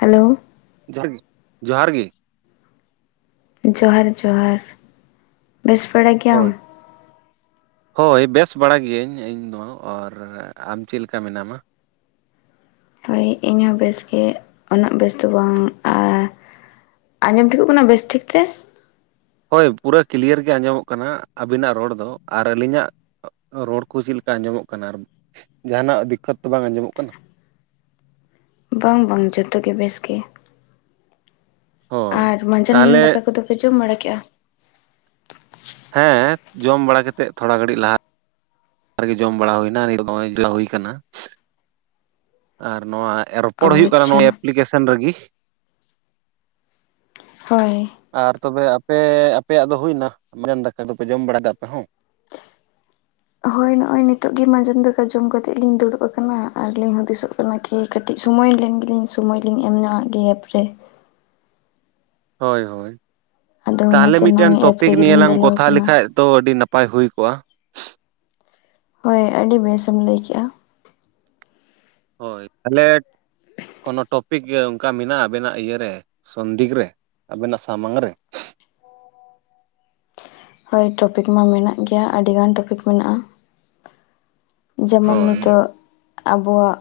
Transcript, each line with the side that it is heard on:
left: Hello
right: ᱡᱚᱦᱟᱨ ᱜᱤ ᱡᱚᱦᱟᱨ ᱜᱤ
left: ᱡᱚᱦᱟᱨ ᱡᱚᱦᱟᱨ ᱵᱮᱥ ᱵᱟᱲᱟ
right: ᱦᱳᱭ
left: ᱜᱮᱭᱟᱢ?
right: ᱦᱳᱭ ᱵᱮᱥ ᱵᱟᱲᱟ ᱜᱤᱭᱟᱹᱧ ᱤᱧᱫᱚ ᱟᱨ ᱟᱢ ᱪᱮᱫ ᱞᱮᱠᱟ ᱢᱮᱱᱟᱢᱟ?
left: ᱦᱳᱭ ᱤᱧ ᱦᱚᱸ ᱵᱮᱥ ᱜᱮ ᱩᱱᱟᱹᱜ ᱵᱮᱥ ᱫᱚ ᱵᱟᱝ ᱟᱨ ᱟᱸᱡᱚᱢ ᱴᱷᱤᱠᱚᱜ ᱠᱟᱱᱟ ᱵᱮᱥ ᱴᱷᱤᱠ ᱛᱮ
right: ᱦᱳᱭ ᱯᱩᱨᱟᱹ ᱠᱞᱤᱭᱟᱨ ᱜᱮ ᱟᱸᱡᱚᱢᱚᱜ ᱠᱟᱱᱟ ᱟᱹᱵᱤᱱᱟᱜ ᱨᱚᱲ ᱫᱚ ᱟᱨ ᱟᱹᱞᱤᱧᱟᱜ ᱨᱚᱲ ᱠᱩ ᱪᱮᱫ ᱞᱮᱠᱟ ᱟᱸᱡᱚᱢᱚᱜ ᱠᱟᱱᱟ ᱟᱨ ᱡᱟᱦᱱᱟᱜ ᱫᱤᱠᱠᱟᱹᱛ ᱵᱟᱝ ᱟᱸᱡᱚᱢᱚᱜ ᱠᱟᱱᱟ᱾
left: ᱵᱟᱝ ᱵᱟᱝ ᱡᱚᱛᱚ ᱜᱮ ᱵᱮᱥ ᱜᱮ
right: ᱦᱳᱭ
left: ᱟᱨ ᱢᱟᱸᱡᱟᱱ
right: ᱛᱟᱦᱚᱞᱮ
left: ᱫᱟᱠᱟ ᱠᱚᱫᱚᱯᱮ ᱡᱚᱢ ᱵᱟᱲᱟ ᱠᱮᱫᱼᱟ?
right: ᱦᱮᱸ ᱡᱚᱢ ᱵᱟᱲᱟ ᱠᱟᱛᱮᱫ ᱛᱷᱚᱲᱟ ᱜᱷᱟᱹᱲᱤᱡ ᱞᱟᱦᱟ ᱨᱮᱜᱮ ᱡᱚᱢ ᱵᱟᱲᱟ ᱦᱩᱭᱱᱟ ᱱᱤᱛ ᱫᱚ ᱱᱚᱜᱼᱚᱭ ᱡᱤᱨᱟᱹᱣ ᱦᱩᱭ ᱠᱟᱱᱟ ᱟᱨ ᱱᱚᱣᱟ
left: ᱚ
right: ᱨᱚᱯᱚᱲ ᱦᱩᱭᱩᱜ ᱠᱟᱱᱟ
left: ᱟᱪᱪᱷᱟ
right: ᱱᱚᱜᱼᱚᱭ ᱮᱯᱞᱤᱠᱮᱥᱚᱱ ᱨᱮᱜᱤ
left: ᱦᱳᱭ
right: ᱟᱨ ᱛᱚᱵᱮ ᱟᱯᱮ ᱟᱯᱮᱭᱟᱜ ᱫᱚ ᱦᱩᱭᱱᱟ ᱢᱮᱱ ᱫᱟᱠᱟ ᱫᱚᱯᱮ ᱡᱚᱢ ᱵᱟᱲᱟ ᱠᱮᱫᱟ ᱟᱯᱮ ᱦᱚᱸ
left: ᱦᱳᱭ ᱱᱚᱜᱼᱚᱭ ᱱᱤᱛᱚᱜ ᱜᱮ ᱢᱟᱡᱟᱱ ᱫᱟᱠᱟ ᱡᱚᱢ ᱠᱟᱛᱮᱜ ᱞᱤᱧ ᱫᱩᱲᱩᱵ ᱟᱠᱟᱱᱟ ᱟᱨᱞᱤᱧ ᱦᱩᱫᱤᱥᱚᱜ ᱚᱱᱟᱠᱤ ᱠᱟᱹᱴᱤᱡ ᱥᱳᱢᱚᱭ ᱞᱮᱱ ᱜᱮᱞᱤᱧ ᱥᱳᱢᱚᱭ ᱞᱤᱧ ᱮᱢ ᱧᱚᱜᱼᱟᱜ ᱮᱯ ᱨᱮ᱾
right: ᱦᱳᱭ ᱦᱳᱭ
left: ᱟᱫᱚ
right: ᱛᱟᱦᱚᱞᱮ
left: ᱚᱱᱟᱛᱮ
right: ᱢᱤᱫᱴᱮᱱ
left: ᱱᱚᱜᱼᱚᱭ ᱮᱯ
right: ᱴᱚᱯᱤᱠ ᱱᱤᱭᱟᱹ
left: ᱨᱮᱜᱮᱞᱤᱧ
right: ᱞᱟᱝ
left: ᱵᱚᱞᱚ
right: ᱠᱚᱛᱷᱟ
left: ᱟᱠᱟᱱᱟ
right: ᱞᱮᱠᱷᱟᱡ ᱛᱚ ᱟᱹᱰᱤ ᱱᱟᱯᱟᱭ ᱦᱩᱭ ᱠᱚᱜᱼᱟ
left: ᱦᱳᱭ ᱟᱹᱰᱤ ᱵᱮᱥᱮᱢ ᱞᱟᱹᱭ ᱠᱮᱫᱼᱟ᱾
right: ᱦᱳᱭ ᱛᱟᱦᱚᱞᱮ ᱠᱳᱱᱳ ᱴᱚᱯᱤᱠ ᱜᱮ ᱚᱝᱠᱟ ᱢᱮᱱᱟᱜᱼᱟ ᱟᱵᱮᱱᱟᱜ ᱤᱭᱟᱹᱨᱮ ᱥᱚᱱᱫᱤᱠ ᱨᱮ ᱟᱵᱮᱱᱟᱜ ᱥᱟᱢᱟᱝ ᱨᱮ
left: ᱦᱳᱭ ᱴᱚᱯᱤᱠ ᱢᱟ ᱢᱮᱱᱟᱜ ᱜᱮᱭᱟ ᱟᱹᱰᱤ ᱜᱟᱱ ᱴᱚᱯᱤᱠ ᱢᱮᱱᱟᱜᱼᱟ᱾ ᱡᱮᱢᱚᱱ
right: ᱦᱳᱭ
left: ᱱᱤᱛᱚᱜ ᱟᱵᱚᱣᱟᱜ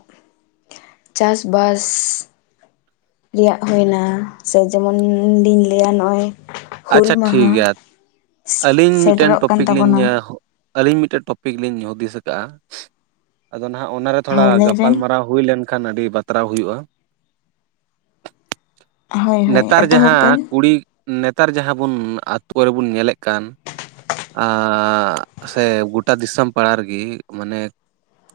left: ᱪᱟᱥᱵᱟᱥ ᱨᱮᱭᱟᱜ ᱦᱩᱭᱱᱟ ᱥᱮ ᱡᱮᱢᱚᱱᱞᱤᱧ ᱞᱟᱹᱭᱟ ᱱᱚᱜᱼᱚᱭ ᱦᱩᱞ
right: ᱟᱪᱷᱟ ᱴᱷᱤᱠ
left: ᱢᱟᱦᱟ
right: ᱜᱮᱭᱟ ᱟᱹᱞᱤᱧ ᱢᱤᱫᱴᱮᱱ
left: ᱥᱮᱴᱮᱨᱚᱜ ᱠᱟᱱ
right: ᱴᱚᱯᱤᱠ ᱞᱤᱧ
left: ᱛᱟᱵᱚᱱᱟ
right: ᱟᱹᱞᱤᱧ ᱢᱤᱫᱴᱮᱜ ᱴᱚᱯᱤᱠ ᱞᱤᱧ ᱦᱩᱫᱤᱥ ᱠᱟᱜᱼᱟ ᱟᱫᱚ ᱱᱟᱦᱟᱜ ᱚᱱᱟᱨᱮ ᱛᱷᱚᱲᱟ
left: ᱦᱳᱭ ᱞᱟᱹᱭ
right: ᱜᱟᱯᱟᱞ
left: ᱵᱮᱱ
right: ᱢᱟᱨᱟᱣ ᱦᱩᱭ ᱞᱮᱱᱠᱷᱟᱱ ᱟᱹᱰᱤ ᱵᱟᱛᱨᱟᱣ ᱦᱩᱭᱩᱜᱼᱟ
left: ᱦᱳᱭ ᱦᱳᱭ
right: ᱱᱮᱛᱟᱨ
left: ᱮᱛᱚᱦᱚᱵ
right: ᱡᱟᱦᱟᱸ
left: ᱵᱮᱱ
right: ᱠᱩᱲᱤ ᱱᱮᱛᱟᱨ ᱡᱟᱦᱟᱸ ᱵᱩᱱ ᱟᱛᱳ ᱨᱮᱵᱩᱱ ᱧᱮᱞᱮᱫ ᱠᱟᱱ ᱟᱸᱜ ᱥᱮ ᱜᱚᱴᱟ ᱫᱤᱥᱚᱢ ᱯᱟᱲᱟ ᱨᱮᱜᱤ ᱢᱟᱱᱮ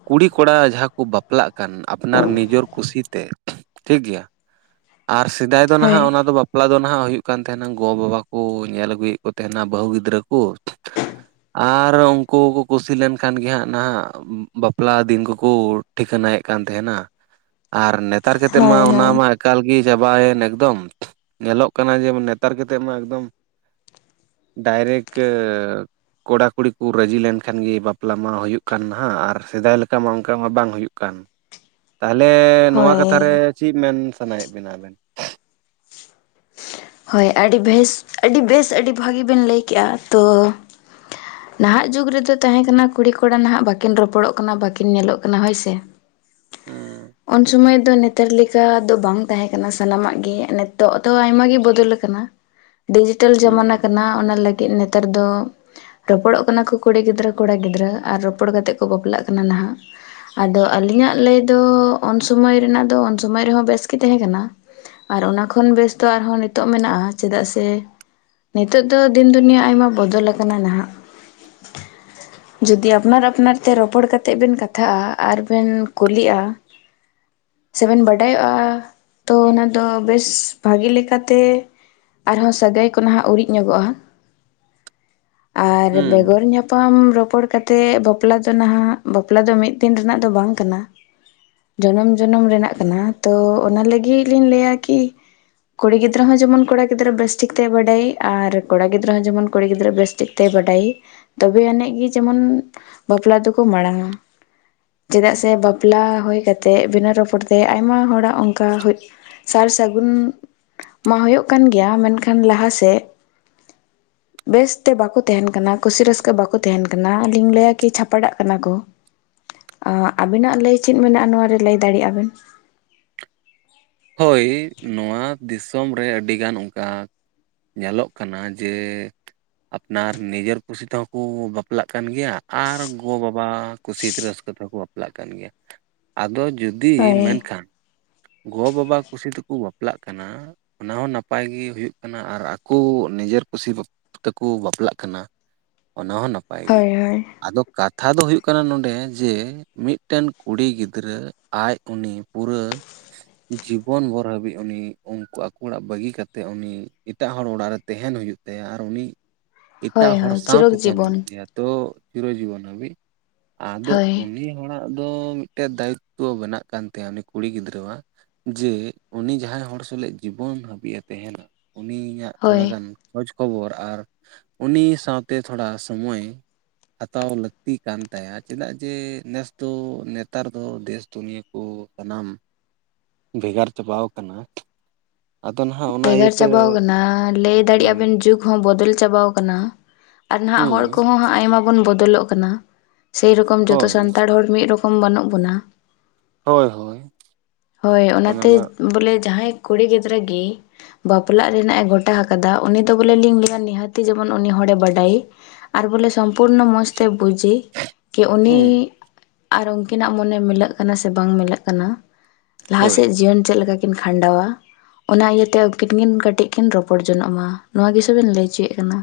right: ᱠᱩᱲᱤ ᱠᱚᱲᱟ ᱡᱟᱦᱟᱸ ᱠᱚ ᱵᱟᱯᱞᱟᱜ ᱠᱟᱱ ᱟᱯᱱᱟᱨ ᱱᱤᱡᱚᱨ ᱠᱩᱥᱤᱛᱮ ᱴᱷᱤᱠ ᱜᱮᱭᱟ ᱟᱨ ᱥᱮᱫᱟᱭ ᱫᱚ
left: ᱦᱳᱭ
right: ᱱᱟᱦᱟᱜ ᱚᱱᱟ ᱫᱚ ᱵᱟᱯᱞᱟ ᱫᱚ ᱱᱟᱦᱟᱜ ᱦᱩᱭᱩᱜ ᱠᱟᱱ ᱛᱟᱦᱮᱱᱟ ᱜᱚ ᱵᱟᱵᱟ ᱠᱩ ᱧᱮᱞ ᱟᱹᱜᱩᱭᱮᱫ ᱠᱩ ᱛᱟᱦᱮᱸᱱᱟ ᱵᱟᱹᱦᱩ ᱜᱤᱫᱽᱨᱟᱹ ᱠᱩ ᱟᱨ ᱩᱝᱠᱩ ᱠᱩ ᱠᱩᱥᱤ ᱞᱮᱱᱠᱷᱟᱱ ᱜᱮ ᱦᱟᱸᱜ ᱱᱟᱦᱟᱜ ᱵᱟᱯᱞᱟ ᱫᱤᱱ ᱠᱩ ᱠᱩ ᱴᱷᱤᱠᱟᱹᱱᱟᱭᱮᱫ ᱠᱟᱱ ᱛᱟᱦᱮᱱᱟ ᱟᱨ ᱱᱮᱛ ᱱᱮᱛᱟᱨ ᱠᱟᱛᱮᱜ ᱢᱟ
left: ᱦᱳᱭ
right: ᱚᱱᱟ
left: ᱦᱳᱭ
right: ᱢᱟ ᱮᱠᱟᱞ ᱜᱮ ᱪᱟᱵᱟᱭᱮᱱ ᱮᱠᱫᱚᱢ ᱧᱮᱞᱚᱜ ᱠᱟᱱᱟ ᱡᱮ ᱵᱚᱞᱮ ᱛᱟᱨ ᱠᱟᱛᱮᱫ ᱢᱟ ᱮᱠᱫᱚᱢ ᱰᱟᱭᱨᱮᱴ ᱠᱚᱲᱟ ᱠᱩᱲᱤ ᱠᱚ ᱨᱟᱹᱡᱤ ᱞᱮᱱᱠᱷᱟᱱ ᱜᱮ ᱵᱟᱯᱞᱟ ᱢᱟ ᱦᱩᱭᱩᱜ ᱠᱟᱱ ᱱᱟᱦᱟᱜ ᱟᱨ ᱥᱮᱫᱟᱭ ᱞᱮᱠᱟ ᱢᱟ ᱚᱱᱠᱟ ᱢᱟ ᱵᱟᱝ ᱦᱩᱭᱩᱜ ᱠᱟᱱ᱾ ᱛᱟᱦᱚᱞᱮ ᱱᱚᱣᱟ
left: ᱦᱳᱭ
right: ᱠᱟᱛᱷᱟ ᱨᱮ ᱪᱤᱫ ᱢᱮᱱ ᱥᱟᱱᱟᱭᱮᱫ ᱵᱮᱱᱟ ᱟᱵᱮᱱ
left: ᱦᱳᱭ ᱟᱹᱰᱤ ᱵᱮᱥ ᱟᱹᱰᱤ ᱵᱮᱥ ᱟᱹᱰᱤ ᱵᱷᱟᱹᱜᱤ ᱵᱮᱱ ᱞᱟᱹᱭ ᱠᱮᱜᱼᱟ ᱛᱳ ᱱᱟᱦᱟᱜ ᱡᱩᱜᱽ ᱨᱮᱫᱚ ᱛᱟᱦᱮᱸ ᱠᱟᱱᱟ ᱠᱩᱲᱤ ᱠᱚᱲᱟ ᱱᱟᱦᱟᱜ ᱵᱟᱹᱠᱤᱱ ᱨᱚᱯᱚᱲᱚᱜ ᱠᱟᱱᱟ ᱵᱟᱹᱠᱤᱱ ᱧᱮᱞᱚᱜ ᱠᱟᱱᱟ ᱦᱳᱭ ᱥᱮ
right: ᱦᱮᱸ
left: ᱩᱱ ᱥᱩᱢᱟᱹᱭ ᱫᱚ ᱱᱮᱛᱟᱨ ᱞᱮᱠᱟ ᱫᱚ ᱵᱟᱝ ᱛᱟᱦᱮᱸ ᱠᱟᱱᱟ ᱥᱟᱱᱟᱢᱟᱜ ᱜᱮ ᱱᱤᱛᱚᱜ ᱫᱚ ᱟᱭᱢᱟ ᱜᱮ ᱵᱚ ᱫᱚᱞ ᱟᱠᱟᱱᱟ ᱰᱤᱡᱤᱴᱮᱞ
right: ᱦᱩᱸ
left: ᱡᱟᱢᱟᱱᱟ ᱠᱟᱱᱟ ᱚᱱᱟ ᱞᱟᱹᱜᱤᱫ ᱱᱮᱛᱟᱨ ᱫᱚ ᱨᱚᱯᱚᱲᱚᱜ ᱠᱟᱱᱟ ᱠᱚ ᱠᱩᱲᱤ ᱜᱤᱫᱽᱨᱟᱹ ᱠᱚᱲᱟ ᱜᱤᱫᱽᱨᱟᱹ ᱟᱨ ᱨᱚᱯᱚᱲ ᱠᱟᱛᱮᱜ ᱠᱚ ᱵᱟᱯᱞᱟᱜ ᱠᱟᱱᱟ ᱱᱟᱦᱟᱜ ᱟᱫᱚ ᱟᱹᱞᱤᱧᱟᱜ ᱞᱟᱹᱭ ᱫᱚ ᱩᱱ ᱥᱚᱢᱚᱭ ᱨᱮᱱᱟᱜ ᱫᱚ ᱩᱱ ᱥᱚᱢᱚᱭ ᱨᱮᱦᱚᱸ ᱵᱮᱥ ᱜᱮ ᱛᱟᱦᱮᱸ ᱠᱟᱱᱟ ᱟᱨ ᱚᱱᱟ ᱠᱷᱚᱱ ᱵᱮᱥ ᱫᱚ ᱟᱨᱦᱚᱸ ᱱᱤᱛᱚᱜ ᱢᱮᱱᱟᱜᱼᱟ ᱪᱮᱫᱟᱜ ᱥᱮ ᱱᱤᱛᱚᱜ ᱫᱚ ᱫᱤᱱ ᱫᱩᱱᱤᱭᱟᱹ ᱟᱭᱢᱟ ᱵᱚᱫᱚᱞ ᱟᱠᱟᱱᱟ ᱱᱟᱦᱟᱜ
right: [unintelligible]
left: ᱡᱩᱫᱤ ᱟᱯᱱᱟᱨ ᱟᱯᱱᱟᱨ ᱛᱮ ᱨᱚᱯᱚᱲ ᱠᱟᱛᱮᱫ ᱵᱮᱱ ᱠᱟᱛᱷᱟᱜᱼᱟ ᱟᱨ ᱵᱮᱱ ᱠᱩᱞᱤᱜᱼᱟ ᱥᱮ ᱵᱮᱱ ᱵᱟᱰᱟᱭᱚᱜᱼᱟ ᱛᱚ ᱚᱱᱟ ᱫᱚ ᱵᱮᱥ ᱵᱷᱟᱜᱤ ᱞᱮᱠᱟ ᱛᱮ ᱟᱨᱦᱚᱸ ᱥᱟᱹᱜᱟᱭ ᱠᱚ ᱱᱟᱦᱟᱜ ᱩᱨᱤᱡ ᱧᱚᱜᱚᱜᱼᱟ ᱟᱨ
right: ᱦᱩᱸ
left: ᱵᱮᱜᱚᱨ ᱧᱟᱯᱟᱢ ᱨᱚᱯᱚᱲ ᱠᱟ ᱛᱮ ᱵᱟᱯᱞᱟ ᱫᱚ ᱱᱟᱦᱟᱜ ᱵᱟᱯᱞᱟ ᱫᱚ ᱢᱤᱫ ᱫᱤᱱ ᱨᱮᱱᱟᱜ ᱫᱚ ᱵᱟᱝ ᱠᱟᱱᱟ ᱡᱚᱱᱚᱢ ᱡᱚᱱᱚᱢ ᱨᱮᱱᱟᱜ ᱠᱟᱱᱟ ᱛᱚ ᱚᱱᱟ ᱞᱟᱹᱜᱤᱫ ᱞᱤᱧ ᱞᱟᱹᱭᱟ ᱠᱤ ᱠᱩᱲᱤ ᱜᱤᱫ ᱫᱽᱨᱟᱹ ᱦᱚᱸ ᱡᱮᱢᱚᱱ ᱠᱚᱲᱟ ᱜᱤᱫᱽᱨᱟᱹ ᱵᱮᱥ ᱴᱷᱤᱠᱛᱮ ᱵᱟᱰᱟᱭᱮ ᱟᱨ ᱠᱚᱲᱟ ᱜᱤᱫᱽᱨᱟᱹ ᱦᱚᱸ ᱡᱮᱢᱚᱱ ᱠᱩᱲᱤ ᱜᱤᱫᱽᱨᱟᱹ ᱵᱮᱥ ᱴᱷᱤᱠᱛᱮ ᱵᱟᱰᱟᱭᱮ ᱛᱚᱵᱮ ᱟᱹᱱᱤᱡ ᱜᱮ ᱡᱮᱢᱚᱱ ᱵᱟᱯᱞᱟ ᱫᱚᱠᱚ ᱢᱟᱲᱟᱝᱼᱟ ᱪᱮᱫᱟᱜ ᱥᱮ ᱵᱟᱯᱞᱟ ᱦᱩᱭ ᱠᱟᱛᱮᱫ ᱵᱤᱱᱟᱹ ᱨᱚᱯᱚᱲ ᱛᱮ ᱟᱭᱢᱟ ᱦᱚᱲᱟᱜ ᱚᱱᱠᱟ ᱥᱟᱨ ᱥᱟᱹᱜᱩᱱ ᱢᱟ ᱦᱩᱭᱩᱜ ᱠᱟᱱ ᱜᱮᱭᱟ ᱢᱮᱱᱠᱷᱟᱱ ᱞᱟᱦᱟᱥᱮᱫ
right: [unintelligible]
left: ᱵᱮᱥ ᱛᱮ ᱵᱟᱠᱚ ᱛᱟᱦᱮᱱ ᱠᱟᱱᱟ ᱠᱩᱥᱤ ᱨᱟᱹᱥᱠᱟᱹ ᱵᱟᱠᱚ ᱛᱟᱦᱮᱱ ᱠᱟᱱᱟ ᱟᱞᱤᱧ ᱞᱟᱹᱭᱟ ᱠᱤ ᱪᱷᱟᱯᱟᱰᱟᱜ ᱠᱟᱱᱟ ᱠᱚ ᱟ ᱟᱹᱵᱤᱱᱟᱜ ᱞᱟᱹᱭ ᱪᱮᱫ ᱢᱮᱱᱟᱜᱼᱟ ᱱᱚᱣᱟ ᱨᱮ ᱞᱟᱹᱭ ᱫᱟᱲᱮᱭᱟᱜᱼᱟ ᱵᱤᱱ
right: ᱦᱳᱭ ᱱᱚᱣᱟ ᱫᱤᱥᱚᱢ ᱨᱮ ᱟᱹᱰᱤᱜᱟᱱ ᱚᱱᱠᱟ ᱧᱮᱞᱚᱜ ᱠᱟᱱᱟ ᱡᱮ ᱟᱯᱱᱟᱨ ᱱᱤᱡᱮᱨ ᱠᱩᱥᱤ ᱛᱮᱦᱚᱸ ᱠᱩ ᱵᱟᱯᱞᱟᱜ ᱠᱟᱱ ᱜᱮᱭᱟ ᱟᱨ ᱜᱚᱼᱵᱟᱵᱟ ᱠᱩᱥᱤ ᱛᱮ ᱨᱟᱹᱥᱠᱟᱹ ᱛᱮᱦᱚᱸ ᱠᱚ ᱵᱟᱯᱞᱟᱜ ᱠᱟᱱ ᱜᱮᱭᱟ ᱟᱫᱚ ᱡᱩᱫᱤ
left: ᱦᱳᱭ
right: ᱢᱮᱱᱠᱷᱟᱱ ᱜᱚ-ᱵᱟᱵᱟ ᱠᱩᱥᱤ ᱛᱮᱠᱚ ᱵᱟᱯᱞᱟᱜ ᱠᱟᱱᱟ ᱚᱱᱟ ᱦᱚᱸ ᱱᱟᱯᱟᱭ ᱜᱮ ᱦᱩᱭᱩᱜ ᱠᱟᱱᱟ ᱟᱨ ᱟᱠᱚ ᱱᱤᱡᱮᱨ ᱠᱩᱥᱤ ᱛᱮᱠᱚ ᱵᱟᱯᱞᱟᱜ ᱠᱟᱱᱟ ᱚᱱᱟ ᱦᱚᱸ ᱱᱟᱯᱟᱭ ᱜᱮ
left: ᱦᱳᱭ ᱦᱳᱭ
right: ᱟᱫᱚ ᱠᱟᱛ ᱷᱟ ᱫᱚ ᱦᱩᱭᱩᱜ ᱠᱟᱱᱟ ᱱᱚᱰᱮ ᱡᱮ ᱢᱤᱫᱴᱮᱱ ᱠᱩᱲᱤ ᱜᱤᱫᱽᱨᱟᱹ ᱟᱡ ᱩᱱᱤ ᱯᱩᱨᱟᱹ ᱡᱤᱵᱚᱱ ᱵᱷᱚᱨ ᱦᱟᱹᱵᱤᱡ ᱩᱱᱤ ᱩᱱᱠᱩ ᱟᱠᱚ ᱚᱲᱟᱜ ᱵᱟᱹᱜᱤ ᱠᱟᱛᱮᱜ ᱩᱱᱤ ᱮᱴᱟᱜ ᱦᱚᱲ ᱚᱲᱟᱜ ᱨᱮ ᱛᱟᱦᱮᱱ ᱦᱩᱭᱩᱜ ᱛᱟᱭᱟ ᱟᱨ ᱩᱱᱤ
left: ᱦᱳᱭ ᱦᱳᱭ
right: ᱮᱴᱟᱜ ᱦᱚᱲ
left: ᱦᱳᱭ ᱪᱤᱨᱚᱠ
right: ᱥᱟᱶᱛᱮ ᱛᱟᱦᱮᱱ
left: ᱡᱤᱵᱚᱱ
right: ᱦᱩᱭᱩᱜ ᱛᱟᱭᱟ ᱛᱚ ᱪᱤᱨᱚ ᱡᱤᱵᱚᱱ ᱦᱟᱵᱤᱡ ᱟᱫᱚ
left: ᱦᱳᱭ
right: ᱩᱱᱤ ᱦᱚᱲᱟᱜ ᱟᱫᱚ ᱢᱤᱫᱴᱮᱱ ᱫᱟᱭᱤᱠᱛᱚ ᱵᱮᱱᱟᱜ ᱠᱟᱱ ᱛᱟᱭᱟ ᱩᱱᱤ ᱠᱩᱲᱤ ᱜᱤᱫᱽᱨᱟᱹᱣᱟᱜ ᱡᱮ ᱩᱱᱤ ᱡᱟᱦᱟᱸᱭ ᱦᱚᱲ ᱥᱟᱞᱟᱜ ᱡᱤᱵᱚᱱ ᱦᱟᱹᱵᱤᱡᱼ ᱮ ᱛᱟᱦᱮᱱᱟ ᱩᱱᱤᱭᱟᱜ ᱛᱷᱚᱲᱟ
left: ᱦᱳᱭ
right: ᱜᱟᱱ ᱠᱷᱚᱡᱽ ᱠᱷᱚᱵᱚᱨ ᱟᱨ ᱩᱱᱤ ᱥᱟᱶᱛᱮ ᱛᱷᱚᱲᱟ ᱥᱚᱢᱚᱭ ᱦᱟᱛᱟᱣ ᱞᱟᱹᱠᱛᱤ ᱠᱟᱱ ᱛᱟᱭᱟ ᱪᱮᱫᱟᱜ ᱡᱮ ᱱᱮᱥ ᱫᱚ ᱱᱮᱛᱟᱨ ᱫᱚ ᱫᱮᱥ ᱫᱩᱱᱤᱭᱟᱹ ᱠᱩ ᱥᱟᱱᱟᱢ ᱵᱷᱮᱜᱟᱨ ᱪᱟᱵᱟᱣ ᱟᱠᱟᱱᱟ
left: ᱵᱷᱮᱜᱟᱨ ᱪᱟᱵᱟᱣ ᱠᱟᱱᱟ ᱞᱟᱹᱭ ᱫᱟᱲᱮᱭᱟᱜᱼᱟ
right: ᱦᱳᱭ
left: ᱵᱮᱱ ᱡᱩᱜᱽ ᱦᱚᱸ ᱵᱚᱫᱚᱞ ᱪᱟᱵᱟ ᱠᱟᱱᱟ ᱟᱨ ᱱᱟᱦᱟᱜ ᱦᱚᱲ
right: ᱦᱩᱸ
left: ᱠᱚᱦᱚ ᱦᱟᱸᱜ ᱟᱭᱢᱟ ᱵᱚᱱ ᱵᱚᱫᱚᱞᱚᱜ ᱠᱟᱱᱟ ᱥᱮᱨᱚᱠᱚᱢ ᱡᱚᱛᱚ
right: ᱦᱳᱭ
left: ᱥᱟᱱᱛᱟᱲ ᱦᱚᱲ ᱢᱤᱫ ᱨᱚᱠᱚᱢ ᱵᱟᱹᱱᱩᱜ ᱵᱚᱱᱟ
right: ᱦᱳᱭ ᱦᱳᱭ
left: ᱦᱳᱭ
right: ᱚᱱᱟ
left: ᱚᱱᱟᱛᱮ
right: ᱢᱟ
left: ᱵᱚᱞᱮ ᱡᱟᱦᱟᱸᱭ ᱠᱩᱲᱤ ᱜᱤᱫᱽᱨᱟᱹ ᱜᱤ ᱵᱟᱯᱞᱟᱜ ᱨᱮᱱᱟᱜ ᱮ ᱜᱚᱴᱟ ᱟᱠᱟᱫᱟ ᱩᱱᱤ ᱫᱚ ᱵᱚᱞᱮ ᱞᱤᱧ ᱞᱟᱹᱭᱟ ᱱᱤᱦᱟᱹᱛᱤ ᱡᱮᱢᱚᱱ ᱩᱱᱤ ᱦᱚᱲᱮ ᱵᱟᱰᱟᱭᱮ ᱟᱨ ᱵᱚᱞᱮ ᱥᱚᱢᱯᱩᱨᱱᱚ ᱢᱚᱡᱽ ᱛᱮ ᱵᱩᱡᱮ ᱠᱤ ᱩᱱᱤ
right: ᱦᱩᱸ
left: ᱟᱨ ᱩᱱᱠᱤᱱᱟᱜ ᱢᱚᱱᱮ ᱢᱤᱞᱟᱹᱜ ᱠᱟᱱᱟ ᱥᱮ ᱵᱟᱝ ᱢᱤᱞᱟᱹᱜ ᱠᱟᱱᱟ ᱞᱟᱦᱟ
right: ᱦᱳᱭ
left: ᱥᱮᱫ ᱡᱤᱭᱚᱱ ᱪᱮᱫ ᱞᱮᱠᱟ ᱠᱤᱱ ᱠᱷᱟᱸᱰᱟᱣᱟ ᱚᱱᱟ ᱤᱭᱟᱹ ᱩᱱᱠᱤᱱ ᱠᱤᱱ ᱠᱟᱹᱴᱤᱡ ᱠᱤᱱ ᱨᱚᱯᱚᱲ ᱡᱚᱱᱚᱜ ᱢᱟ ᱱᱚᱣᱟ ᱜᱮ ᱥᱩᱫᱷᱩᱧ ᱞᱟᱹᱭ ᱚᱪᱚᱭᱮᱫ ᱠᱟᱱᱟ᱾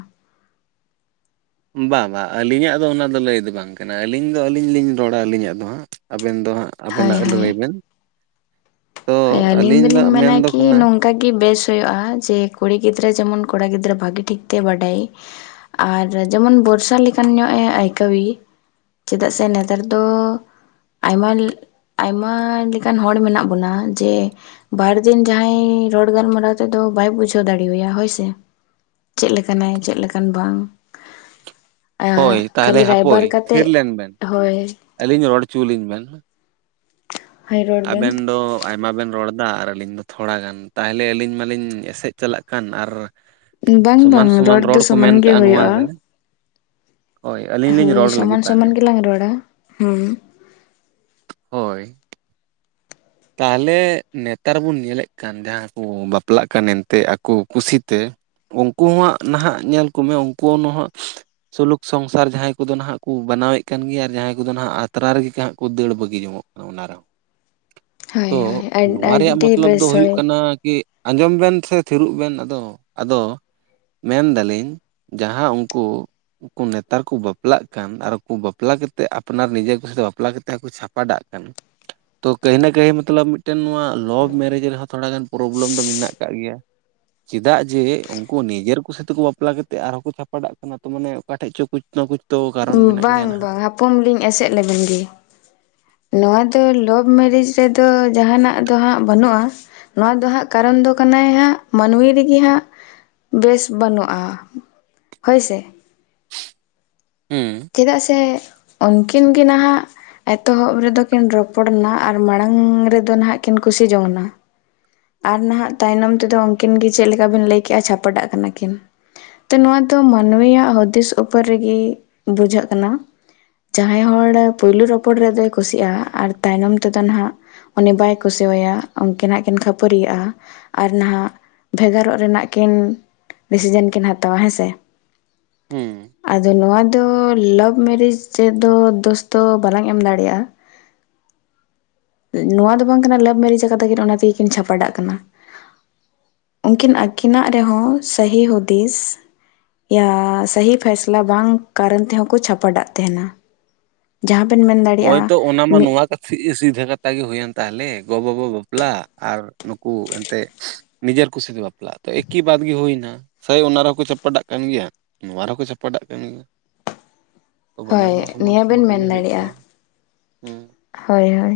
right: ᱵᱟᱝ ᱵᱟᱝ ᱟᱹᱞᱤᱧᱟᱜ ᱫᱚ ᱚᱱᱟ ᱫᱚ ᱞᱟᱹᱭ ᱫᱚ ᱵᱟᱝ ᱠᱟᱱᱟ ᱟᱹᱞᱤᱧ ᱫᱚ ᱟᱹᱞᱤᱧ ᱞᱤᱧ ᱨᱚᱲᱟ ᱟᱹᱞᱤᱧᱟᱜ ᱫᱚ ᱦᱟᱸᱜ ᱟᱵᱮᱱ ᱫᱚ ᱦᱟᱸᱜ
left: ᱦᱳᱭ
right: ᱟᱵᱮᱱᱟᱜ
left: ᱦᱳᱭ
right: ᱞᱟᱹᱭ ᱵᱮᱱ ᱛᱚ
left: ᱦᱳᱭ ᱟᱹᱞᱤᱧ
right: ᱫᱚ
left: ᱫᱚᱞᱤᱧ ᱢᱮᱱᱟ
right: ᱢᱮᱱᱫᱚ
left: ᱠᱤ
right: ᱠᱟᱱᱟ
left: ᱱᱚᱝ ᱠᱟ ᱜᱮ ᱵᱮᱥ ᱦᱳᱭᱳᱜᱼᱟ, ᱡᱮ ᱠᱩᱲᱤ ᱜᱤᱫᱽᱨᱟᱹ ᱡᱮᱢᱚᱱ ᱠᱚᱲᱟ ᱜᱤᱫᱽᱨᱟᱹ ᱵᱷᱟᱜᱤ ᱴᱷᱤᱠ ᱛᱮ ᱵᱟᱰᱟᱭ ᱟᱨ ᱡᱮᱢᱚᱱ ᱵᱷᱚᱨᱥᱟ ᱞᱮᱠᱟᱱ ᱧᱚᱜ ᱮ ᱟᱹᱭᱠᱟᱹᱣᱤ ᱪᱮᱫᱟᱜ ᱥᱮ ᱱᱮᱛᱟᱨ ᱫᱚ ᱟᱭᱢᱟ ᱟᱭᱢᱟ ᱞᱮᱠᱟᱱ ᱦᱚᱲ ᱢᱮᱱᱟᱜ ᱵᱚᱱᱟ ᱡᱮ ᱵᱟᱨ ᱫᱤᱱ ᱡᱟᱦᱟᱸᱭ ᱨᱚᱲ ᱜᱟᱞᱢᱟᱨᱟᱣ ᱛᱮᱫᱚ ᱵᱟᱭ ᱵᱩᱡᱷᱟᱹᱣ ᱫᱟᱲᱮᱣᱟᱭᱟ ᱦᱳᱭ ᱥᱮ ᱪᱮᱫ ᱞᱮᱠᱟᱱᱟᱭ ᱪᱮᱫ ᱞᱮᱠᱟᱱ ᱵᱟᱝ
right: ᱦᱳᱭ ᱛᱟᱦᱚᱞᱮ
left: ᱠᱷᱟᱞᱤ
right: ᱦᱟᱯᱳᱭ
left: ᱨᱟᱭᱵᱟᱨ
right: ᱛᱷᱤᱨ
left: ᱠᱟᱛᱮᱫ
right: ᱞᱮᱱ ᱵᱮᱱ
left: ᱦᱳᱭ
right: ᱟᱹᱞᱤᱧ ᱨᱚᱲ ᱚᱪᱩᱞᱤᱧ ᱵᱮᱱ᱾
left: ᱦᱳᱭ ᱨᱚᱲ ᱵᱮᱱ
right: ᱟᱵᱮᱱ ᱫᱚ ᱟᱭᱢᱟ ᱵᱮᱱ ᱨᱚᱲ ᱫᱟ ᱟᱨ ᱟᱹᱞᱤᱧ ᱫᱚ ᱛᱷᱚᱲᱟ ᱜᱟᱱ ᱛᱟᱦᱚᱞᱮ ᱟᱹᱞᱤᱧ ᱢᱟᱞᱤᱧ ᱮᱥᱮᱫ ᱪᱟᱞᱟᱜ ᱠᱟᱱ ᱟᱨ
left: ᱵᱟᱝ
right: ᱥᱚᱢᱟᱱ
left: ᱵᱟᱝ
right: ᱥᱚᱢᱟᱱ
left: ᱫᱚ
right: ᱨᱚᱲ ᱠᱚ ᱢᱮᱱ
left: ᱥᱚᱢᱟᱱ ᱜᱮ
right: ᱠᱟᱜᱼᱟ ᱱᱚᱣᱟ ᱨᱮ᱾
left: ᱦᱩᱭᱩᱜᱼᱟ
right: ᱦᱳᱭ ᱟᱹᱞᱤᱧ ᱞᱤᱧ
left: ᱦᱳᱭ
right: ᱨᱚᱲ ᱞᱟᱹᱜᱤᱫ
left: ᱥᱚᱢᱟᱱ
right: ᱛᱟᱦᱚᱞᱮ
left: ᱥᱚᱢᱟᱱ ᱜᱮᱞᱟᱝ ᱨᱚᱲᱟ ᱦᱩᱸ
right: ᱦᱳᱭ ᱛᱟᱦᱚᱞᱮ ᱱᱮᱛᱟᱨ ᱵᱩᱱ ᱧᱮᱞᱮᱫ ᱠᱟᱱ ᱡᱟᱦᱟᱸ ᱠᱩ ᱵᱟᱯᱞᱟᱜ ᱠᱟᱱ ᱮᱱᱛᱮ ᱟᱠᱚ ᱠᱩᱥᱤᱛᱮ ᱩᱱᱠᱩ ᱦᱚᱸ ᱱᱟᱦᱟᱜ ᱧᱮᱞ ᱠᱚᱢᱮ ᱩᱱᱠᱩ ᱦᱚ ᱱᱚᱦᱚᱜ ᱥᱩᱞᱩᱠ ᱥᱚᱝᱥᱟᱨ ᱡᱟᱦᱟᱸᱭ ᱠᱚᱫᱚ ᱱᱟᱦᱟᱜ ᱠᱩ ᱵᱮᱱᱟᱣᱮᱜ ᱠᱟᱱ ᱜᱮᱭᱟ ᱟᱨ ᱡᱟᱦᱟᱸᱭ ᱠᱚᱫᱚ ᱱᱟᱦᱟᱜ ᱟᱛᱨᱟ ᱨᱮᱜᱮ ᱦᱟᱸᱜ ᱠᱚ ᱫᱟᱹᱲ ᱵᱟᱹᱜᱤ ᱡᱚᱝᱜᱚᱜ [unintelligible]
left: ᱦᱳᱭ
right: ᱛᱚ
left: ᱦᱳᱭ
right: ᱱᱚᱣᱟ ᱨᱮᱭᱟᱜ
left: ᱟᱹᱰᱤ
right: ᱢᱚᱛᱞᱚᱵ ᱫᱚ
left: ᱵᱮᱥ
right: ᱦᱩᱭᱩᱜ
left: ᱦᱳᱭ
right: ᱠᱟᱱᱟ ᱠᱤ ᱟᱸᱡᱚᱢ ᱵᱮᱱ ᱥᱮ ᱛᱷᱤᱨᱚᱜ ᱵᱮᱱ ᱟᱫᱚ ᱟᱫᱚ ᱢᱮᱱ ᱫᱟᱞᱤᱧ ᱡᱟᱦᱟᱸ ᱩᱱᱠᱩ ᱩᱱᱡᱩ ᱱᱮᱛᱟᱨ ᱠᱚ ᱵᱟᱯᱞᱟᱜ ᱠᱟᱱ ᱟᱨᱠᱩ ᱵᱟᱯᱞᱟᱠᱟᱛᱮ ᱟᱯᱱᱟᱨ ᱱᱤᱡᱮ ᱠᱩᱥᱤ ᱛᱮ ᱵᱟᱯᱞᱟ ᱠᱟᱛᱮ ᱦᱚᱠᱚ ᱪᱷᱟᱯᱟᱰᱟᱜ ᱠᱟᱱ ᱛᱚ ᱠᱟᱹᱦᱤᱱᱟ ᱠᱟᱹᱭ ᱢᱚᱛᱞᱚᱵ ᱢᱤᱫᱴᱮᱱ ᱱᱚᱣᱟ ᱞᱚᱵᱷ ᱢᱮᱨᱮᱡᱽ ᱨᱮᱦᱚᱸ ᱛᱷᱚᱲᱟ ᱜᱟᱱ ᱯᱨᱚᱵᱞᱮᱢ ᱫᱚ ᱢᱮᱱᱟᱜ ᱟᱠᱟᱜ ᱜᱮᱭᱟ᱾ ᱪᱮᱫᱟᱜ ᱡᱮ ᱩᱱᱠᱩ ᱱᱤᱡᱮᱨ ᱠᱩ ᱥᱟᱛᱮ ᱠᱩ ᱵᱟᱯᱞᱟ ᱠᱟᱛᱮ ᱟᱨᱦᱚᱸ ᱠᱚ ᱪᱷᱟᱯᱟᱰᱟᱜ ᱠᱟᱱᱟ ᱛᱚ ᱢᱟᱱᱮ ᱚᱠᱟ ᱴᱷᱮᱡ ᱪᱚ ᱠᱩᱪ ᱱᱟ ᱠᱩᱪ ᱛᱚ ᱠᱟᱨᱚᱱ ᱢᱮᱱᱟᱜ ᱜᱮᱭᱟ ᱱᱟᱦᱟᱜ
left: ᱛᱷᱩᱠᱩᱢ ᱞᱤᱧ ᱮᱥᱮᱫ ᱞᱮᱵᱮᱱ ᱜᱤ ᱱᱚᱣᱟ ᱫᱚ ᱞᱚᱵᱷ ᱢᱮᱨᱮᱡᱽ ᱨᱮᱫᱚ ᱡᱟᱦᱟᱱᱟᱜ ᱫᱚ ᱦᱟᱸᱜ ᱵᱟᱹᱱᱩᱜᱼᱟ ᱱᱚᱣᱟ ᱫᱚ ᱦᱟᱸᱜ ᱠᱟᱨᱚᱱ ᱫᱚ ᱠᱟᱱᱟᱭ ᱦᱟᱸᱜ ᱢᱟᱹᱱᱢᱤ ᱨᱮᱜᱮ ᱦᱟᱸᱜ ᱵᱮᱥ ᱵᱟᱹᱱᱩᱜᱼᱟ ᱦᱳᱭ ᱥᱮ
right: ᱦᱩᱸ
left: ᱪᱮᱫᱟᱜ ᱥᱮ ᱩᱱᱠᱤᱱ ᱜᱮ ᱱᱟᱦᱟᱜ ᱮᱛᱚᱦᱚᱵ ᱨᱮᱫᱚ ᱠᱤᱱ ᱨᱚᱯᱚᱲ ᱮᱱᱟ ᱟᱨ ᱢᱟᱲᱟᱝ ᱨᱮᱫᱚ ᱱᱟᱦᱟᱜ ᱠᱤᱱ ᱠᱩᱥᱤ ᱡᱚᱝᱱᱟ ᱟᱨ ᱱᱟᱦᱟᱜ ᱛᱟᱭᱱᱚᱢ ᱛᱮᱫᱚ ᱩᱱᱠᱤᱱ ᱜᱮ ᱪᱮᱫ ᱞᱮᱠᱟ ᱵᱤᱱ ᱞᱟᱹᱭ ᱠᱮᱜᱼᱟ ᱪᱷᱟᱯᱟᱰᱟᱜ ᱠᱟᱱᱟ ᱠᱤᱱ᱾ ᱛᱚ ᱱᱚᱣᱟ ᱫᱚ ᱢᱟᱹᱱᱢᱤᱭᱟᱜ ᱦᱩᱫᱤᱥ ᱩᱯᱚᱨ ᱨᱮᱜᱮ ᱵᱩᱡᱷᱟᱹᱜ ᱠᱟᱱᱟ᱾ ᱡᱟᱦᱟᱸᱭ ᱦᱚᱲ ᱯᱳᱭᱞᱳ ᱨᱚᱯᱚᱲ ᱨᱮᱫᱚᱭ ᱠᱩᱥᱤᱜᱼᱟ ᱟᱨ ᱛᱟᱭᱱᱚᱢ ᱛᱮᱫᱚ ᱱᱟᱦᱟᱜ ᱩᱱᱤ ᱵᱟᱭ ᱠᱩᱥᱤᱣᱟᱭᱟ ᱩᱱᱠᱤᱱ ᱦᱟᱜ ᱠᱤᱱ ᱠᱷᱟᱹᱯᱟᱹᱨᱤᱭᱟᱜᱼᱟ᱾ ᱟᱨ ᱱᱟᱦᱟᱜ ᱵᱷᱮᱜᱟᱨᱚᱜ ᱨᱮᱱᱟᱜ ᱠᱤᱱ ᱰᱤᱥᱤᱥᱮᱱ ᱠᱤᱱ ᱦᱟᱛᱟᱣᱟ ᱦᱮᱸ ᱥᱮ
right: ᱦᱩᱸ
left: ᱟᱫᱚ ᱱᱚᱣᱟ ᱫᱚ ᱞᱟᱵᱷ ᱢᱮᱨᱮᱡᱽ ᱨᱮᱫᱚ ᱫᱳᱥ ᱫᱚ ᱵᱟᱞᱟᱝ ᱮᱢ ᱫᱟᱲᱮᱭᱟᱜᱼᱟ᱾ ᱱᱚᱣᱟ ᱫᱚ ᱵᱟᱝ ᱠᱟᱱᱟ ᱞᱟᱵᱷ ᱢᱮᱨᱮᱡᱽ ᱟᱠᱟᱫᱟ ᱠᱤᱱ ᱚᱱᱟ ᱛᱮᱜᱮ ᱠᱤᱱ ᱪᱷᱟᱯᱟᱰᱟᱜ ᱠᱟᱱᱟ᱾ ᱩᱱᱠᱤᱱ ᱟᱹᱠᱤᱱᱟᱜ ᱨᱮᱦᱚᱸ ᱥᱟᱹᱦᱤ ᱦᱩᱫᱤᱥ ᱭᱟ ᱥᱟᱹᱦᱤ ᱯᱷᱟᱭᱥᱞᱟ ᱵᱟᱝ ᱠᱟᱨᱚᱱ ᱛᱮᱦᱚᱸ ᱠᱚ ᱪᱷᱟᱯᱟᱰᱟᱜ ᱛᱟᱦᱮᱱᱟ᱾ ᱡᱟᱦᱟᱸ ᱵᱮᱱ ᱢᱮᱱᱫᱟ
right: ᱦᱳᱭ ᱛᱚ ᱚᱱᱟ ᱢᱟ ᱱᱚᱣᱟ ᱥᱤᱫᱷᱟᱹ ᱠᱟᱛᱷᱟ ᱜᱮ ᱦᱩᱭᱮᱱ ᱛᱟᱦᱚᱞᱮ ᱜᱚ ᱵᱟᱵᱟ ᱵᱟᱯᱞᱟ ᱟᱨ ᱱᱩᱠᱩ ᱮᱱᱛᱮᱜ ᱱᱤᱡᱮᱨ ᱠᱩᱥᱤ ᱫᱚ ᱵᱟᱯᱞᱟᱜ ᱛᱚ ᱮᱠᱤ ᱵᱟᱫᱽ ᱜᱮ ᱦᱩᱭᱱᱟ ᱥᱮᱭ ᱚᱱᱟ ᱨᱮ ᱦᱚᱸᱠᱚ ᱪᱟᱯᱟᱴᱟᱜ ᱠᱟᱱ ᱜᱮᱭᱟ᱾ ᱱᱚᱣᱟ ᱨᱮ ᱦᱚᱸ ᱠᱚ ᱪᱷᱟᱯᱟᱴᱟᱜ ᱠᱟᱱ ᱜᱮᱭᱟ ᱛᱚ ᱵᱟᱱᱟᱨ
left: ᱦᱳᱭ
right: ᱢᱟ ᱥᱚᱢᱟᱱ
left: ᱱᱤᱭᱟᱹ ᱵᱤᱱ
right: ᱥᱚᱢᱟᱱ
left: ᱢᱮᱱ
right: ᱨᱮᱜᱮ ᱦᱩᱭᱩᱜ
left: ᱫᱟᱲᱮᱭᱟᱜᱼᱟ
right: ᱛᱟᱵᱚᱱᱟ ᱦᱩᱸ
left: ᱦᱳᱭ ᱦᱳᱭ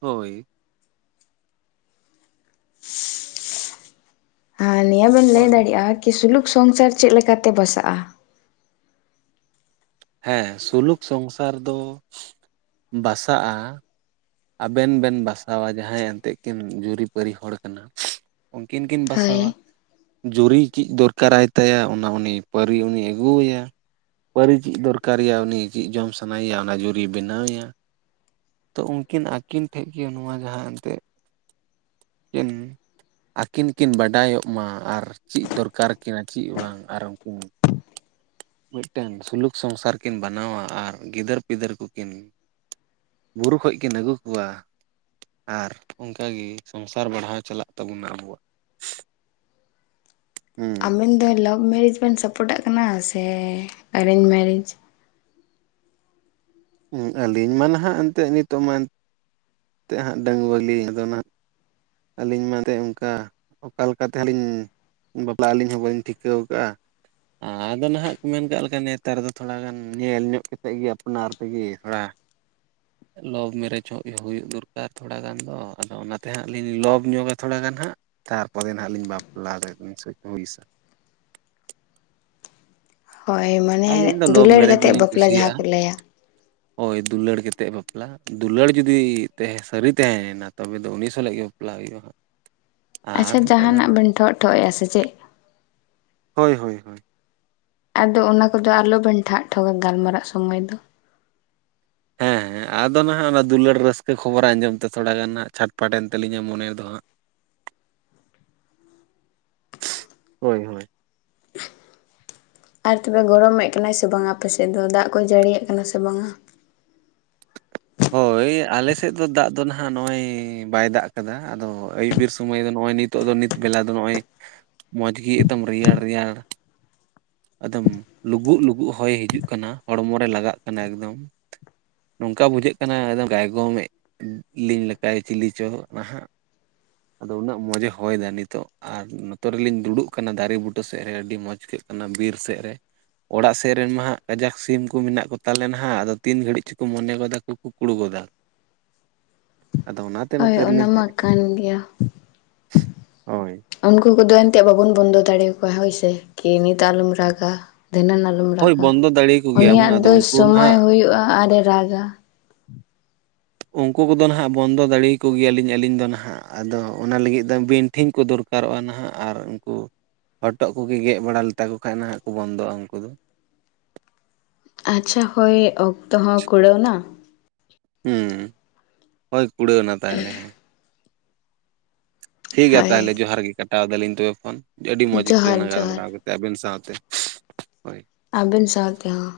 right: ᱦᱳᱭ
left: ᱟᱨ ᱱᱤᱭᱟᱹ ᱵᱤᱱ ᱞᱟᱹᱭ
right: ᱦᱳᱭ
left: ᱫᱟᱲᱮᱭᱟᱜᱼᱟ ᱠᱤ ᱥᱩᱞᱩᱠ ᱥᱚᱝᱥᱟᱨ ᱪᱮᱫ ᱞᱮᱠᱟᱛᱮ ᱵᱟᱥᱟᱜᱼᱟ
right: ᱦᱮᱸ ᱥᱩᱞᱩᱠ ᱥᱚᱝᱥᱟᱨ ᱫᱚ ᱵᱟᱥᱟᱜᱼᱟ ᱟᱵᱮᱱ ᱵᱮᱱ ᱵᱟᱥᱟᱣᱟ ᱡᱟᱦᱟᱸᱭ ᱮᱱᱛᱮᱜ ᱠᱤᱱ ᱡᱩᱨᱤᱯᱟᱹᱨᱤ ᱦᱚᱲ ᱠᱟᱱᱟ ᱩᱱᱠᱤᱱ ᱠᱤᱱ
left: ᱦᱳᱭ
right: ᱵᱟᱥᱟᱣᱟ ᱡᱩᱨᱤ ᱪᱮᱫ ᱫᱚᱨᱠᱟᱨᱟᱭ ᱛᱟᱭᱟ ᱚᱱᱟ ᱩᱱᱤ ᱯᱟᱹᱨᱤ ᱩᱱᱤ ᱟᱹᱜᱩᱣᱟᱭᱟ ᱯᱟᱹᱨᱤ ᱪᱮᱫ ᱫᱚᱨᱠᱟᱨᱮᱭᱟ ᱩᱱᱤ ᱪᱮᱫ ᱡᱚᱢ ᱥᱟᱱᱟᱭᱮᱭᱟ ᱚᱱᱟ ᱡᱩᱨᱤᱭ ᱵᱮᱱᱟᱣᱮᱭᱟ ᱛᱚ ᱩᱱᱠᱤᱱ ᱟᱹᱠᱤᱱ ᱴᱷᱮᱱ ᱜᱮ ᱱᱚᱣᱟ ᱡᱟᱦᱟᱸ ᱮᱱᱛᱜ ᱠᱤᱱ ᱟᱹᱠᱤᱱ ᱠᱤᱱ ᱵᱟᱰᱟᱭᱚᱜ ᱢᱟ ᱟᱨ ᱪᱮᱫ ᱫᱚᱨᱠᱟᱨ ᱟᱠᱤᱱᱟ ᱟᱨ ᱪᱮᱫ ᱵᱟᱝ ᱟᱨ ᱩᱱᱠᱤᱱ ᱢᱤᱫᱴᱮᱱ ᱥᱩᱞᱩᱠ ᱥᱚᱝᱥᱟᱨ ᱠᱤᱱ ᱵᱮᱟᱱᱟᱣᱟ ᱟᱨ ᱜᱤᱫᱟᱹᱨ ᱯᱤᱫᱟᱹᱨ ᱠᱚᱠᱤᱱ ᱵᱩᱨᱩ ᱠᱷᱚᱡ ᱠᱤᱱ ᱟᱹᱜᱩ ᱠᱚᱣᱟ ᱟᱨ ᱚᱱᱠᱟᱜᱮ ᱥᱚᱝᱥᱟᱨ ᱵᱟᱲᱦᱟᱣ ᱪᱟᱞᱟᱜ ᱛᱟᱵᱚᱱᱟ ᱟᱵᱚᱣᱟᱜ ᱦᱮᱸ
left: ᱟᱵᱮᱱ ᱫᱚ ᱞᱟᱵᱷ ᱢᱮᱨᱮᱧᱡ ᱵᱮᱱ ᱥᱟᱯᱚᱴᱟᱜ ᱠᱟᱱᱟ ᱥᱮ ᱮᱨᱮᱧᱡᱽ ᱢᱮᱨᱮᱧᱡ
right: ᱟᱹᱞᱤᱧ ᱢᱟ ᱱᱟᱦᱟᱜ ᱮᱱᱛᱮᱫ ᱱᱤᱛᱚᱜ ᱢᱟ ᱮᱛᱮᱫ ᱦᱟᱸᱜ ᱰᱟᱹᱝᱣᱟᱹᱞᱤ ᱟᱫᱚ ᱱᱟᱜ ᱟᱹᱞᱤᱧ ᱢᱟ ᱮᱱᱛ [unintelligible] ᱚᱱᱠᱟ ᱚᱠᱟᱞᱮᱠᱟ ᱛᱮᱦᱞᱤᱧ ᱵᱟᱯᱞᱟ ᱟᱹᱞᱤᱧ ᱦᱚᱸ ᱵᱟᱹᱞᱤᱧ ᱴᱷᱤᱠᱟᱹᱣ ᱟᱠᱟᱫᱼᱟ ᱟᱫᱚ ᱱᱟᱦᱟᱜ ᱠᱚ ᱢᱮᱱ ᱠᱟᱜ ᱞᱮᱠᱟ ᱱᱮᱛᱟᱨ ᱫᱚ ᱛᱷᱚᱲᱟ ᱜᱟᱱ ᱧᱮᱞ ᱧᱚᱜ ᱠᱟᱛᱮᱫ ᱜᱮ ᱟᱯᱱᱟᱨ ᱛᱮᱜᱮ ᱛᱷᱚᱲᱟ ᱞᱚᱵᱷ ᱢᱮᱨᱮᱡᱽ ᱦᱩᱭ ᱫᱚᱨᱠᱟᱨ ᱛᱷᱚᱲᱟ ᱜᱟᱱ ᱫᱚ ᱟᱫᱚ ᱚᱱᱟᱛᱮ ᱦᱟᱸᱜ ᱞᱤᱧ ᱞᱚᱵᱷ ᱧᱚᱜᱟ ᱛᱷᱚᱲᱟ ᱜᱟᱱ ᱦᱟᱸᱜ ᱛᱟᱨᱯᱚᱨᱮ ᱦᱟᱸᱟᱜ ᱞᱤᱧ ᱵᱟᱯᱞᱟ ᱫᱚᱧ ᱦᱩᱭᱤᱥᱟ
left: ᱦᱚᱭ ᱢᱟᱱ [inaudible]
right: ᱟᱹᱞᱤᱧ ᱫᱚ ᱞᱳᱵᱷ ᱢᱮᱨᱮᱡᱽ ᱜᱮᱞᱤᱧ ᱠᱩᱥᱤᱭᱟᱜᱼᱟ
left: ᱞᱟᱹᱭᱟ
right: ᱦᱳᱭ ᱫᱩᱞᱟᱹᱲ ᱠᱟᱛᱮᱫ ᱵᱟᱯᱞᱟ ᱫᱩᱞᱟᱹᱲ ᱡᱩᱫᱤ ᱛᱟᱦᱮᱸ ᱥᱟᱹᱨᱤ ᱛᱟᱦᱮᱸᱭᱮᱱᱟ ᱛᱚᱵᱮ ᱫᱚ ᱩᱱᱤ ᱥᱟᱞᱟᱜ ᱜᱮ ᱵᱟᱯᱞᱟ ᱦᱩᱭᱩᱜᱼᱟ ᱦᱟᱸᱜ ᱟᱨ
left: ᱟᱪᱪᱷᱟ
right: ᱵᱟᱠᱷᱟᱡ ᱫᱚ
left: ᱡᱟᱦᱟᱱᱟᱜ
right: ᱱᱟᱦᱟᱜ
left: ᱵᱮᱱ ᱴᱷᱚᱜ ᱴᱷᱚᱜ ᱮᱼᱟ ᱥᱮ ᱪᱮᱫ
right: ᱦᱳᱭ ᱦᱳᱭ ᱦᱳᱭ
left: ᱟᱫᱚ ᱚᱱᱟ ᱠᱚᱫᱚ ᱟᱞᱚᱵᱮᱱ ᱴᱷᱟᱜ ᱴᱷᱚᱜᱟ ᱜᱟᱞᱢᱟᱨᱟᱜ ᱥᱚᱢᱚᱭ ᱫᱚ
right: ᱦᱮᱸ ᱦᱮᱸ ᱟᱫᱚ ᱱᱟᱦᱟᱜ ᱚᱱᱟ ᱫᱩᱞᱟᱹᱲ ᱨᱟᱹᱥᱠᱟᱹ ᱠᱷᱚᱵᱚᱨᱟ ᱟᱸᱡᱚᱢ ᱛᱮ ᱛᱷᱚᱲᱟ ᱜᱟᱱ ᱦᱟᱜ ᱪᱷᱟᱴᱯᱴᱮᱱ ᱛᱟᱞᱞᱤᱧᱟ ᱢᱚᱱᱮ ᱨᱮᱫᱚ ᱦᱟᱸᱜ ᱦᱳᱭ ᱦᱳᱭ
left: ᱟᱨ ᱛᱚᱵᱮ ᱜᱚᱨᱚᱢᱮᱫ ᱠᱟᱱᱟᱭ ᱥᱮ ᱵᱟᱝᱟ ᱟᱯᱮᱥᱮᱫ ᱫᱚ ᱫᱟᱜ ᱠᱚᱭ ᱡᱟᱹᱲᱤᱭᱟᱜ ᱠᱟᱱᱟ ᱥᱮ ᱵᱟᱝᱟ
right: ᱦᱳᱭ ᱟᱞᱮᱥᱮᱫ ᱫᱚ ᱫᱟᱜ ᱫᱚ ᱱᱟᱦᱟᱜ ᱱᱚᱜᱼᱚᱭ ᱵᱟᱭ ᱫᱟᱜ ᱟᱠᱟᱫᱟ ᱟᱫᱚ ᱟᱹᱭᱩᱵ ᱵᱮᱨ ᱥᱚᱢᱚᱭ ᱫᱚ ᱱᱚᱜᱼᱚᱭ ᱱᱤᱛ ᱱᱤᱛᱚᱜ ᱫᱚ ᱱᱤᱛ ᱵᱮᱞᱟ ᱫᱚ ᱱᱚᱜᱼᱚᱭ ᱢᱚᱡᱽ ᱜᱮ ᱮᱠᱫᱚᱢ ᱨᱮᱭᱟᱲ ᱨᱮᱭᱟᱲ ᱮᱠᱫᱚᱢ ᱞᱩᱜ ᱞᱩᱜ ᱦᱚᱭ ᱦᱤᱡᱩᱜ ᱠᱟᱱᱟ ᱦᱚᱲᱢᱚ ᱨᱮ ᱞᱟᱜᱟᱜ ᱠᱟᱱᱟ ᱮᱠᱫᱚᱢ ᱱᱚᱝᱠᱟ ᱵᱩᱡᱷᱟᱹᱜ ᱠᱟᱱᱟ ᱮᱠᱫᱚᱢ ᱜᱟᱭᱜᱚᱢ ᱮ ᱞᱤᱧ ᱞᱮᱠᱟᱭ ᱪᱤᱞᱤ ᱦᱚᱪᱚ ᱱᱟᱦᱟᱜ ᱟᱫᱚ ᱩᱱᱟᱹᱜ ᱢᱚᱸᱡᱽᱮ ᱦᱚᱭ ᱫᱟ ᱱᱤᱛᱚᱜ ᱟᱨ ᱱᱚᱛᱮ ᱨᱮᱞᱤᱧ ᱫᱩᱲᱩᱵ ᱠᱟᱱᱟ ᱫᱟᱨᱮ ᱵᱩᱴᱟᱹ ᱥᱮᱫ ᱨᱮ ᱟᱹᱰᱤ ᱢᱚᱡᱽ ᱠᱟᱱᱟ ᱵᱤᱨ ᱥᱮᱫ ᱨᱮ ᱚᱲᱟᱜ ᱥᱮᱫ ᱨᱮᱱ ᱢᱟ ᱦᱟᱜ ᱠᱟᱡᱟᱠ ᱥᱤᱢ ᱠᱚ ᱢᱮᱱᱟᱜ ᱠᱚᱛᱟᱞᱮ ᱱᱟᱦᱟᱜ ᱟᱫᱚ ᱛᱤᱱ ᱜᱷᱟᱹᱲᱤᱡ ᱪᱚᱠᱚ ᱢᱚᱱᱮ ᱜᱚᱫᱟ ᱠᱚ ᱠᱩᱠᱩᱲ ᱜᱚᱫᱟ ᱟᱫᱚ ᱚᱱᱟ
left: ᱦᱳᱭ ᱚᱱᱟ ᱢᱟ ᱠᱟᱱ ᱜᱮᱭᱟ
right: ᱦᱳᱭ
left: ᱩᱱᱠᱩ ᱠᱚᱫᱚ ᱮᱱᱛᱮᱫ ᱵᱟᱵᱚᱱ ᱵᱚᱱᱫᱚ ᱫᱟᱲᱮᱭᱟᱠᱚᱣᱟ ᱦᱳᱭ ᱥᱮ ᱠᱤᱨᱤᱱᱤᱛᱟ ᱟᱞᱚᱢ ᱨᱟᱜᱟ ᱫᱷᱤᱱᱟᱹᱱ ᱟᱞᱚᱢ
right: ᱦᱳᱭ
left: ᱨᱟᱜᱟ
right: ᱵᱚᱱᱫᱚ ᱫᱟᱲᱮᱭᱟᱠᱚ ᱜᱮᱭᱟᱵᱚᱱ
left: ᱩᱱᱤᱭᱟᱜ
right: ᱟᱫᱚ
left: ᱫᱚ
right: ᱩᱱᱠᱩ
left: ᱥᱚᱢᱳ
right: ᱱᱟᱦᱟᱜ
left: ᱦᱳᱳᱜᱼᱟ ᱟᱨᱮ ᱨᱟᱜᱟ
right: ᱩᱱᱠᱩ ᱠᱚᱫᱚ ᱱᱟᱦᱟᱜ ᱵᱚᱱᱫᱚ ᱫᱟᱲᱮ ᱭᱟᱠᱚ ᱜᱮᱭᱟᱞᱤᱧ ᱟᱹᱞᱤᱧ ᱫᱚ ᱱᱟᱦᱟᱜ ᱟᱫᱚ ᱚᱱᱟ ᱞᱟᱹᱜᱤᱫ ᱫᱚ ᱵᱤᱧ ᱴᱷᱤᱧ ᱠᱚ ᱫᱚᱨ ᱩᱨᱠᱟᱨᱚᱜᱼᱟ ᱱᱟᱦᱟᱜ ᱟᱨ ᱩᱱᱠᱩ ᱦᱚᱴᱚᱜ ᱠᱚ ᱜᱮᱫ ᱵᱟᱲᱟ ᱞᱮᱛᱟ ᱠᱚ ᱠᱷᱟᱡ ᱱᱟᱦᱟᱜ ᱠᱚ ᱵᱚᱱᱫᱚᱜᱼᱟ ᱩᱱᱠᱩ ᱫᱚ
left: ᱟᱪᱪᱷᱟ ᱦᱳᱭ ᱚᱠᱛᱚ ᱦᱚᱸ ᱠᱩᱲᱟᱹᱣ ᱮᱱᱟ
right: ᱦᱚᱸ ᱦᱳᱭ ᱠᱩᱲᱟᱹᱣ ᱮᱱᱟ ᱛᱟᱦ ᱞᱮ ᱦᱮᱸ ᱴᱷᱤᱠ ᱜᱮᱭᱟ
left: ᱦᱳᱭ
right: ᱛᱟᱦᱚᱞᱮ ᱡᱚᱦᱟᱨ ᱜᱮ ᱠᱟᱴᱟᱣ ᱫᱟᱞᱤᱧ ᱛᱚᱵᱮ ᱯᱷᱳᱱ ᱟᱹᱰᱤ ᱢᱚᱸᱡᱽ ᱟᱹᱭᱠᱟᱹᱣ
left: ᱡᱚᱦᱟᱨ
right: ᱱᱟ
left: ᱡᱚᱦᱟᱨ
right: ᱜᱟᱞᱢᱟᱨᱟᱣ ᱠᱟᱛᱮ᱾ ᱟᱵᱮᱱ ᱥᱟᱶᱛᱮ ᱦᱳᱭ
left: ᱟᱵᱮᱱ ᱥᱟᱶᱛᱮ ᱦᱚᱸ